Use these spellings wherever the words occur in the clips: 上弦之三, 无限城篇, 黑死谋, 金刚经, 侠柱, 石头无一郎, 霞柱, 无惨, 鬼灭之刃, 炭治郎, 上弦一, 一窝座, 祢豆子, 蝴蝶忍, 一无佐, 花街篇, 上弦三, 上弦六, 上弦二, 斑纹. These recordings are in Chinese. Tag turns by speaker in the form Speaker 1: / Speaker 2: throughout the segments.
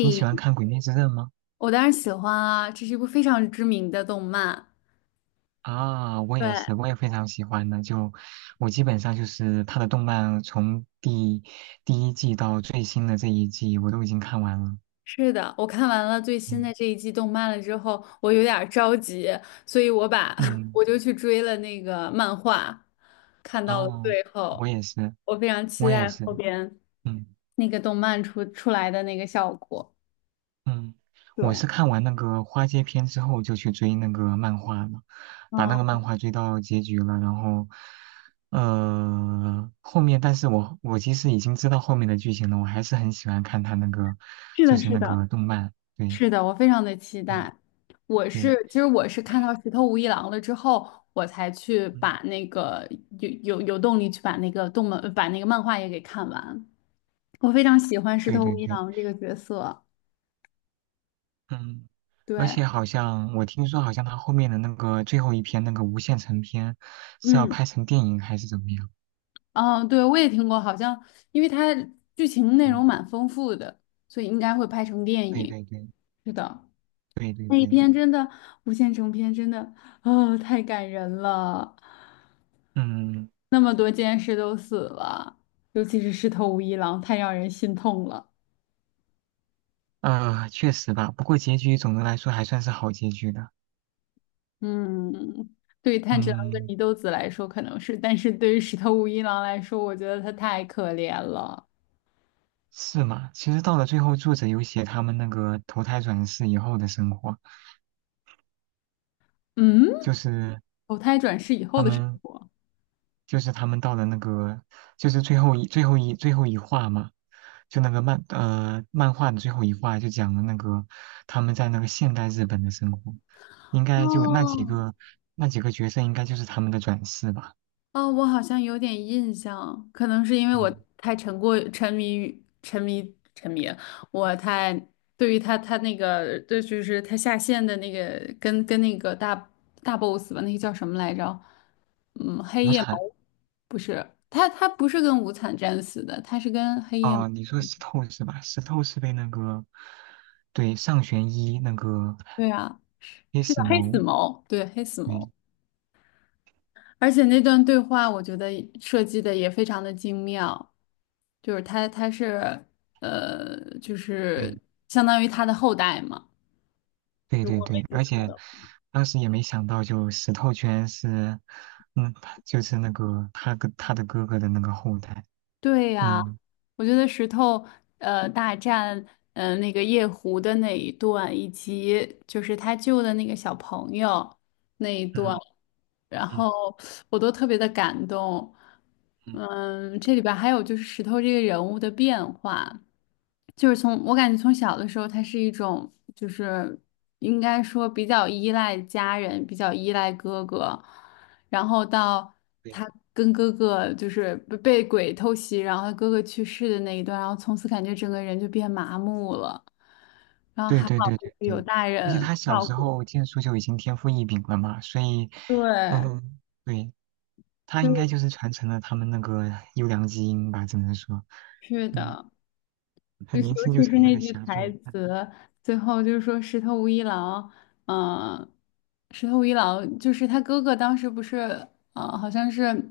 Speaker 1: 你喜欢看《鬼灭之刃》吗？
Speaker 2: 我当然喜欢啊，这是一部非常知名的动漫。
Speaker 1: 啊，我也
Speaker 2: 对，
Speaker 1: 是，我也非常喜欢的。就我基本上就是他的动漫，从第一季到最新的这一季，我都已经看完了。
Speaker 2: 是的，我看完了最新的
Speaker 1: 嗯
Speaker 2: 这一季动漫了之后，我有点儿着急，所以我把
Speaker 1: 嗯，
Speaker 2: 我就去追了那个漫画，看到了
Speaker 1: 哦，
Speaker 2: 最
Speaker 1: 我
Speaker 2: 后，
Speaker 1: 也是，
Speaker 2: 我非常期
Speaker 1: 我也
Speaker 2: 待
Speaker 1: 是，
Speaker 2: 后边
Speaker 1: 嗯。
Speaker 2: 那个动漫出来的那个效果。
Speaker 1: 嗯，我
Speaker 2: 对，
Speaker 1: 是看完那个花街篇之后就去追那个漫画了，把那个
Speaker 2: 嗯，
Speaker 1: 漫画追到结局了，然后，后面但是我其实已经知道后面的剧情了，我还是很喜欢看他那个，
Speaker 2: 是
Speaker 1: 就
Speaker 2: 的，
Speaker 1: 是
Speaker 2: 是
Speaker 1: 那
Speaker 2: 的。
Speaker 1: 个动漫，对，
Speaker 2: 是的，我非常的期
Speaker 1: 嗯，
Speaker 2: 待。
Speaker 1: 对，
Speaker 2: 其实我是看到石头无一郎了之后，我才去
Speaker 1: 嗯，
Speaker 2: 把那个有动力去把那个动漫把那个漫画也给看完。我非常喜欢石
Speaker 1: 对
Speaker 2: 头
Speaker 1: 对
Speaker 2: 无一
Speaker 1: 对，
Speaker 2: 郎这个角色。
Speaker 1: 嗯，而
Speaker 2: 对，
Speaker 1: 且好像我听说好像他后面的那个最后一篇那个无限城篇是要
Speaker 2: 嗯
Speaker 1: 拍成电影还是怎么样？
Speaker 2: 嗯，对，我也听过，好像因为它剧情内容
Speaker 1: 嗯，
Speaker 2: 蛮丰富的，所以应该会拍成电
Speaker 1: 对
Speaker 2: 影。
Speaker 1: 对对
Speaker 2: 是的，
Speaker 1: 对对
Speaker 2: 那一
Speaker 1: 对，
Speaker 2: 篇真的无限城篇真的，啊，太感人了。
Speaker 1: 嗯。
Speaker 2: 那么多剑士都死了，尤其是石头无一郎，太让人心痛了。
Speaker 1: 啊，确实吧，不过结局总的来说还算是好结局的。
Speaker 2: 嗯，对于炭治郎跟
Speaker 1: 嗯，
Speaker 2: 祢豆子来说可能是，但是对于石头无一郎来说，我觉得他太可怜了。
Speaker 1: 是吗？其实到了最后，作者有写他们那个投胎转世以后的生活，就
Speaker 2: 嗯，
Speaker 1: 是
Speaker 2: 投胎转世以后
Speaker 1: 他
Speaker 2: 的生
Speaker 1: 们，
Speaker 2: 活。
Speaker 1: 就是他们到了那个，就是最后一话嘛，就那个漫画的最后一话就讲了那个他们在那个现代日本的生活，应该就那几
Speaker 2: 哦，
Speaker 1: 个角色应该就是他们的转世吧。
Speaker 2: 哦，我好像有点印象，可能是因为我
Speaker 1: 嗯，
Speaker 2: 太沉迷于沉迷，我太对于他那个，对，就是他下线的那个跟那个大 boss 吧，那个叫什么来着？嗯，黑
Speaker 1: 无
Speaker 2: 夜魔
Speaker 1: 惨。
Speaker 2: 王不是他，他不是跟无惨战死的，他是跟黑夜，
Speaker 1: 啊，你说石头是吧？石头是被那个，对，上弦一那个
Speaker 2: 对啊，
Speaker 1: 黑
Speaker 2: 是的，
Speaker 1: 死
Speaker 2: 黑
Speaker 1: 谋，
Speaker 2: 死谋，对，黑死谋。
Speaker 1: 对
Speaker 2: 而且那段对话，我觉得设计的也非常的精妙，就是他是就是
Speaker 1: 对
Speaker 2: 相当于他的后代嘛，
Speaker 1: 对
Speaker 2: 如
Speaker 1: 对
Speaker 2: 果
Speaker 1: 对，
Speaker 2: 没记
Speaker 1: 而
Speaker 2: 错
Speaker 1: 且
Speaker 2: 的话。
Speaker 1: 当时也没想到，就石头居然是，嗯，他就是那个他跟他的哥哥的那个后代，
Speaker 2: 对呀，
Speaker 1: 嗯
Speaker 2: 我觉得石头大战那个夜壶的那一段，以及就是他救的那个小朋友那一段，
Speaker 1: 嗯
Speaker 2: 然后
Speaker 1: 嗯
Speaker 2: 我都特别的感动。
Speaker 1: 嗯，
Speaker 2: 嗯，这里边还有就是石头这个人物的变化。就是从我感觉从小的时候，他是一种就是应该说比较依赖家人，比较依赖哥哥，然后到他
Speaker 1: 对
Speaker 2: 跟哥哥就是被鬼偷袭，然后他哥哥去世的那一段，然后从此感觉整个人就变麻木了，然后
Speaker 1: 对
Speaker 2: 还好
Speaker 1: 对对
Speaker 2: 就
Speaker 1: 对
Speaker 2: 是有
Speaker 1: 对，
Speaker 2: 大
Speaker 1: 而且
Speaker 2: 人
Speaker 1: 他小
Speaker 2: 照
Speaker 1: 时
Speaker 2: 顾。
Speaker 1: 候剑术就已经天赋异禀了嘛，所以，
Speaker 2: 对，
Speaker 1: 嗯，对，他
Speaker 2: 所
Speaker 1: 应该就
Speaker 2: 以
Speaker 1: 是传承了他们那个优良基因吧，只能说，
Speaker 2: 是
Speaker 1: 嗯。
Speaker 2: 的。就
Speaker 1: 很年轻
Speaker 2: 尤
Speaker 1: 就
Speaker 2: 其是
Speaker 1: 成为
Speaker 2: 那
Speaker 1: 了
Speaker 2: 句
Speaker 1: 侠
Speaker 2: 台
Speaker 1: 柱。啊
Speaker 2: 词，最后就是说石头无一郎，嗯、石头无一郎就是他哥哥，当时不是，好像是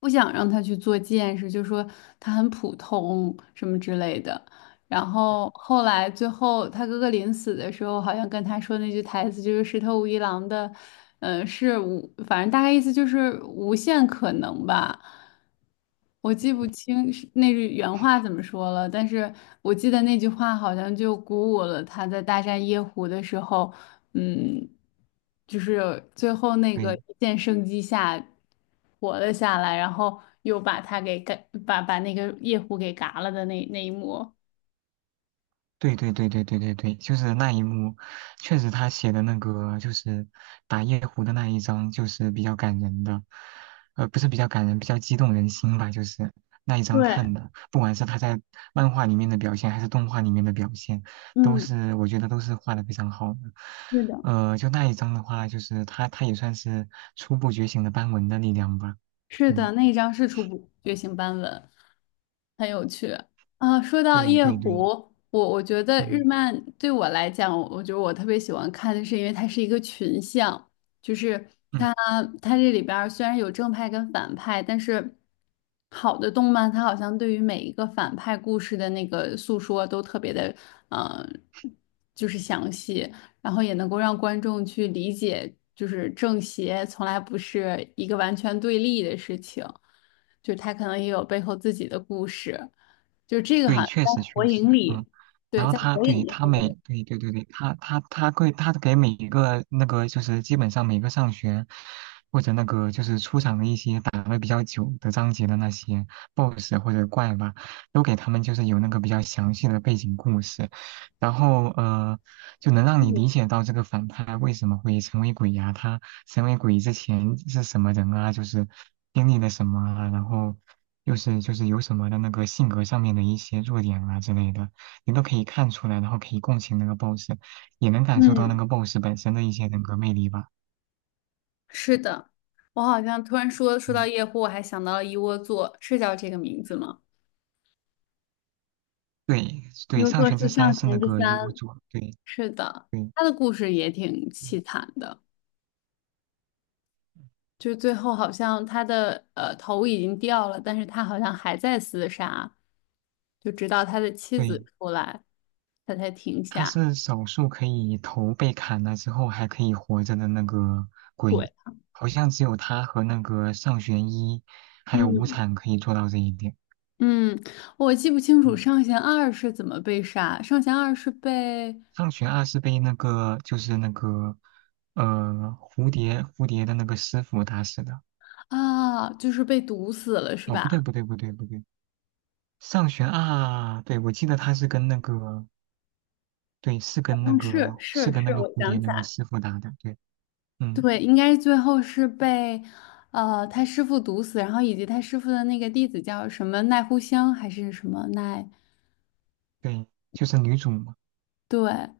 Speaker 2: 不想让他去做剑士，就说他很普通什么之类的。然后后来最后他哥哥临死的时候，好像跟他说那句台词就是“石头无一郎”的，嗯、是无，反正大概意思就是无限可能吧。我记不清是那句原话怎么说了，但是我记得那句话好像就鼓舞了他在大战夜壶的时候，嗯，就是最后那个
Speaker 1: 对，
Speaker 2: 一线生机下活了下来，然后又把他给干，把那个夜壶给嘎了的那一幕。
Speaker 1: 对对对对对对对，就是那一幕，确实他写的那个就是打夜壶的那一章，就是比较感人的，不是比较感人，比较激动人心吧，就是那一章
Speaker 2: 对，
Speaker 1: 看的，不管是他在漫画里面的表现，还是动画里面的表现，都
Speaker 2: 嗯，
Speaker 1: 是我觉得都是画的非常好的。
Speaker 2: 是的，
Speaker 1: 就那一章的话，就是他也算是初步觉醒的斑纹的力量吧。
Speaker 2: 是的，
Speaker 1: 嗯，
Speaker 2: 那一张是初步觉醒斑纹，很有趣啊。说到
Speaker 1: 对
Speaker 2: 夜
Speaker 1: 对对，
Speaker 2: 壶，我觉得日
Speaker 1: 嗯
Speaker 2: 漫对我来讲，我觉得我特别喜欢看的是，因为它是一个群像，就是
Speaker 1: 嗯。
Speaker 2: 它它这里边儿虽然有正派跟反派，但是好的动漫它好像对于每一个反派故事的那个诉说都特别的，嗯、就是详细。然后也能够让观众去理解，就是正邪从来不是一个完全对立的事情，就是他可能也有背后自己的故事，就这个好
Speaker 1: 对，
Speaker 2: 像
Speaker 1: 确实
Speaker 2: 在火
Speaker 1: 确
Speaker 2: 影
Speaker 1: 实，嗯，
Speaker 2: 里，对，
Speaker 1: 然后
Speaker 2: 在
Speaker 1: 他
Speaker 2: 火影
Speaker 1: 对
Speaker 2: 里
Speaker 1: 他
Speaker 2: 这
Speaker 1: 每
Speaker 2: 个
Speaker 1: 对对对对，他给每一个那个就是基本上每个上学或者那个就是出场的一些打的比较久的章节的那些 BOSS 或者怪吧，都给他们就是有那个比较详细的背景故事，然后就能让你理解到这个反派为什么会成为鬼呀、他成为鬼之前是什么人啊，就是经历了什么啊，然后。就是有什么的那个性格上面的一些弱点啊之类的，你都可以看出来，然后可以共情那个 boss，也能感受到那
Speaker 2: 嗯，
Speaker 1: 个 boss 本身的一些人格魅力吧。
Speaker 2: 是的，我好像突然说到
Speaker 1: 嗯，
Speaker 2: 夜壶，我还想到了一窝座，是叫这个名字吗？
Speaker 1: 对
Speaker 2: 一
Speaker 1: 对，
Speaker 2: 窝
Speaker 1: 上
Speaker 2: 座
Speaker 1: 弦之
Speaker 2: 是
Speaker 1: 三
Speaker 2: 上
Speaker 1: 是
Speaker 2: 弦
Speaker 1: 那
Speaker 2: 之
Speaker 1: 个一无
Speaker 2: 三，
Speaker 1: 佐，对
Speaker 2: 是的，
Speaker 1: 对
Speaker 2: 他的故事也挺
Speaker 1: 嗯
Speaker 2: 凄惨的。就最后好像他的头已经掉了，但是他好像还在厮杀，就直到他的妻
Speaker 1: 对，
Speaker 2: 子出来，他才停
Speaker 1: 他
Speaker 2: 下。
Speaker 1: 是少数可以头被砍了之后还可以活着的那个
Speaker 2: 对，
Speaker 1: 鬼，好像只有他和那个上弦一还有无
Speaker 2: 嗯
Speaker 1: 惨可以做到这一点。
Speaker 2: 嗯，我记不清楚
Speaker 1: 嗯
Speaker 2: 上弦二是怎么被杀，上弦二是被
Speaker 1: 上学二是被那个就是那个呃蝴蝶的那个师傅打死的。
Speaker 2: 啊，就是被毒死了是
Speaker 1: 哦，不对
Speaker 2: 吧？
Speaker 1: 不对不对不对，上学二，对，我记得他是跟那个，对，是
Speaker 2: 好
Speaker 1: 跟那
Speaker 2: 像
Speaker 1: 个
Speaker 2: 是
Speaker 1: 是
Speaker 2: 是
Speaker 1: 跟那
Speaker 2: 是，
Speaker 1: 个
Speaker 2: 我
Speaker 1: 蝴
Speaker 2: 想
Speaker 1: 蝶
Speaker 2: 起
Speaker 1: 那个
Speaker 2: 来，
Speaker 1: 师傅打的。对，嗯，
Speaker 2: 对，应该最后是被他师傅毒死，然后以及他师傅的那个弟子叫什么奈乎香还是什么奈。
Speaker 1: 对，就是女主嘛。
Speaker 2: 对，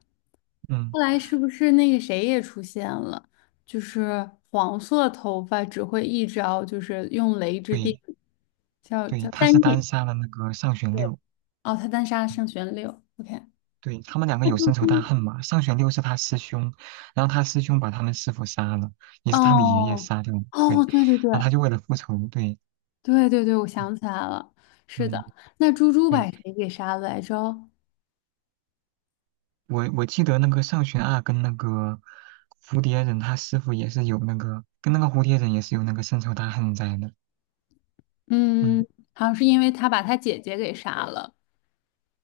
Speaker 1: 嗯，
Speaker 2: 后来是不是那个谁也出现了？就是黄色头发只会一招，就是用雷之电，
Speaker 1: 对
Speaker 2: 叫
Speaker 1: 对，
Speaker 2: 叫
Speaker 1: 他
Speaker 2: 三
Speaker 1: 是单
Speaker 2: 叶。
Speaker 1: 杀了那个上弦
Speaker 2: 对，
Speaker 1: 六。
Speaker 2: 哦，他单杀上弦六，OK。
Speaker 1: 对，他们两个
Speaker 2: 那
Speaker 1: 有
Speaker 2: 就
Speaker 1: 深仇大
Speaker 2: 跟
Speaker 1: 恨嘛。上弦六是他师兄，然后他师兄把他们师傅杀了，也是他的爷爷
Speaker 2: 哦
Speaker 1: 杀掉的。对，
Speaker 2: 哦，对对对
Speaker 1: 然后他就为了复仇，对，
Speaker 2: 对对对，我想起来了，是
Speaker 1: 嗯。
Speaker 2: 的。那猪猪
Speaker 1: 对，
Speaker 2: 把谁给杀了来着？
Speaker 1: 我记得那个上弦二跟那个蝴蝶忍他师傅也是有那个，跟那个蝴蝶忍也是有那个深仇大恨在的。
Speaker 2: 嗯，
Speaker 1: 嗯，
Speaker 2: 好像是因为他把他姐姐给杀了。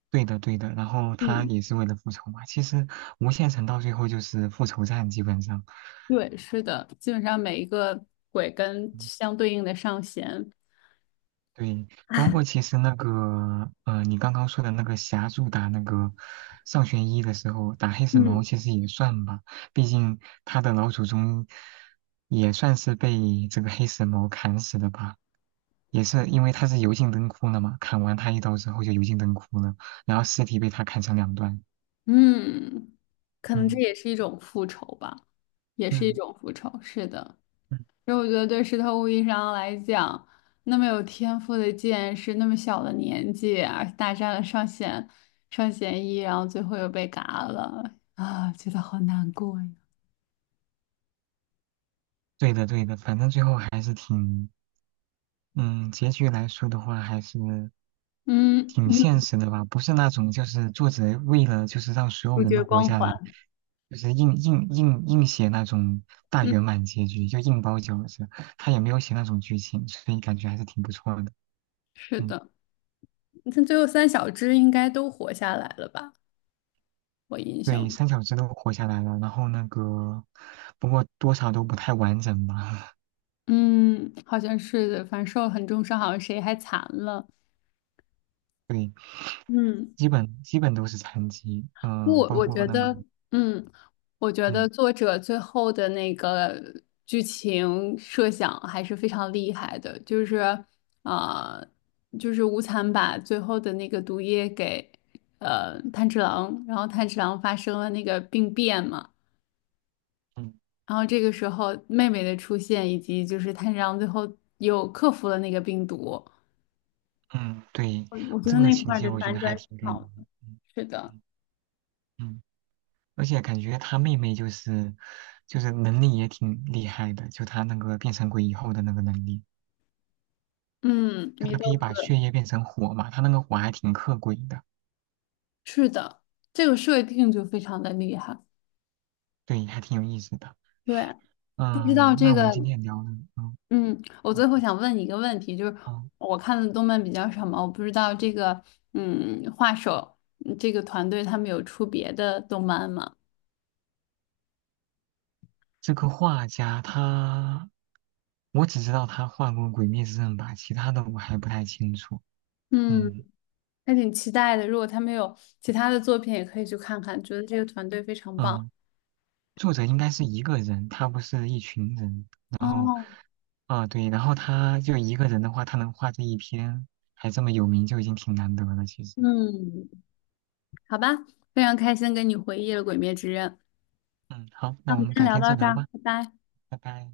Speaker 1: 对的对的。然后他
Speaker 2: 嗯，
Speaker 1: 也是为了复仇嘛。其实无限城到最后就是复仇战，基本上。
Speaker 2: 对，是的，基本上每一个鬼跟
Speaker 1: 嗯
Speaker 2: 相对应的上弦。
Speaker 1: 对，包括其实那个你刚刚说的那个霞柱打那个上弦一的时候，打黑死毛
Speaker 2: 嗯。
Speaker 1: 其实也算吧，毕竟他的老祖宗也算是被这个黑死毛砍死的吧，也是因为他是油尽灯枯了嘛，砍完他一刀之后就油尽灯枯了，然后尸体被他砍成两段。
Speaker 2: 嗯，可能这
Speaker 1: 嗯
Speaker 2: 也是一种复仇吧，也是一
Speaker 1: 嗯
Speaker 2: 种复仇。是的，
Speaker 1: 嗯，
Speaker 2: 所以我觉得对石头无疑上来讲，那么有天赋的剑士，那么小的年纪，而大战了上弦一，然后最后又被嘎了啊，觉得好难过呀。
Speaker 1: 对的对的，反正最后还是挺，嗯，结局来说的话还是。
Speaker 2: 嗯，
Speaker 1: 挺现实的吧，不是那种就是作者为了就是让所有
Speaker 2: 主
Speaker 1: 人都
Speaker 2: 角
Speaker 1: 活
Speaker 2: 光
Speaker 1: 下来，
Speaker 2: 环。
Speaker 1: 就是硬写那种大
Speaker 2: 嗯，
Speaker 1: 圆满结局，就硬包饺子，他也没有写那种剧情，所以感觉还是挺不错的。
Speaker 2: 是
Speaker 1: 嗯，
Speaker 2: 的，他最后三小只应该都活下来了吧？我印象
Speaker 1: 对，
Speaker 2: 中，
Speaker 1: 三小只都活下来了，然后那个不过多少都不太完整吧，
Speaker 2: 嗯，好像是的，反正受了很重伤，好像谁还残了。
Speaker 1: 对，
Speaker 2: 嗯。
Speaker 1: 基本都是残疾，
Speaker 2: 不，
Speaker 1: 嗯、包
Speaker 2: 我
Speaker 1: 括
Speaker 2: 觉
Speaker 1: 那个，
Speaker 2: 得，嗯，我觉得
Speaker 1: 嗯
Speaker 2: 作者最后的那个剧情设想还是非常厉害的，就是，呃，就是无惨把最后的那个毒液给，炭治郎，然后炭治郎发生了那个病变嘛，
Speaker 1: 嗯
Speaker 2: 然后这个时候妹妹的出现，以及就是炭治郎最后又克服了那个病毒，
Speaker 1: 嗯，对，
Speaker 2: 我觉
Speaker 1: 这
Speaker 2: 得
Speaker 1: 个
Speaker 2: 那
Speaker 1: 情
Speaker 2: 块儿
Speaker 1: 节
Speaker 2: 的
Speaker 1: 我觉
Speaker 2: 反
Speaker 1: 得
Speaker 2: 转
Speaker 1: 还挺
Speaker 2: 挺
Speaker 1: 感人
Speaker 2: 好
Speaker 1: 的，
Speaker 2: 的。
Speaker 1: 嗯
Speaker 2: 是的，
Speaker 1: 嗯嗯。而且感觉他妹妹就是能力也挺厉害的，就他那个变成鬼以后的那个能力，
Speaker 2: 嗯，
Speaker 1: 就他可以把血液变成火嘛，他那个火还挺克鬼的，
Speaker 2: 是的，这个设定就非常的厉害。
Speaker 1: 对，还挺有意思的。
Speaker 2: 对，不知道
Speaker 1: 嗯，
Speaker 2: 这
Speaker 1: 那我们
Speaker 2: 个，
Speaker 1: 今天聊的，嗯
Speaker 2: 嗯，我
Speaker 1: 哦
Speaker 2: 最后想问你一个问题，就是
Speaker 1: 哦，
Speaker 2: 我看的动漫比较少嘛，我不知道这个，嗯、画手嗯这个团队他们有出别的动漫吗？
Speaker 1: 这个画家他，我只知道他画过《鬼灭之刃》吧，其他的我还不太清楚。
Speaker 2: 嗯，
Speaker 1: 嗯
Speaker 2: 还挺期待的。如果他们有其他的作品，也可以去看看，觉得这个团队非常棒。
Speaker 1: 嗯。作者应该是一个人，他不是一群人。然后，
Speaker 2: 哦，
Speaker 1: 啊、对，然后他就一个人的话，他能画这一篇，还这么有名，就已经挺难得了。其实，
Speaker 2: 嗯，好吧，非常开心跟你回忆了《鬼灭之刃》，
Speaker 1: 嗯，好，
Speaker 2: 那
Speaker 1: 那
Speaker 2: 我
Speaker 1: 我
Speaker 2: 们
Speaker 1: 们
Speaker 2: 先
Speaker 1: 改
Speaker 2: 聊
Speaker 1: 天再
Speaker 2: 到这
Speaker 1: 聊
Speaker 2: 儿，
Speaker 1: 吧，
Speaker 2: 拜拜。
Speaker 1: 拜拜。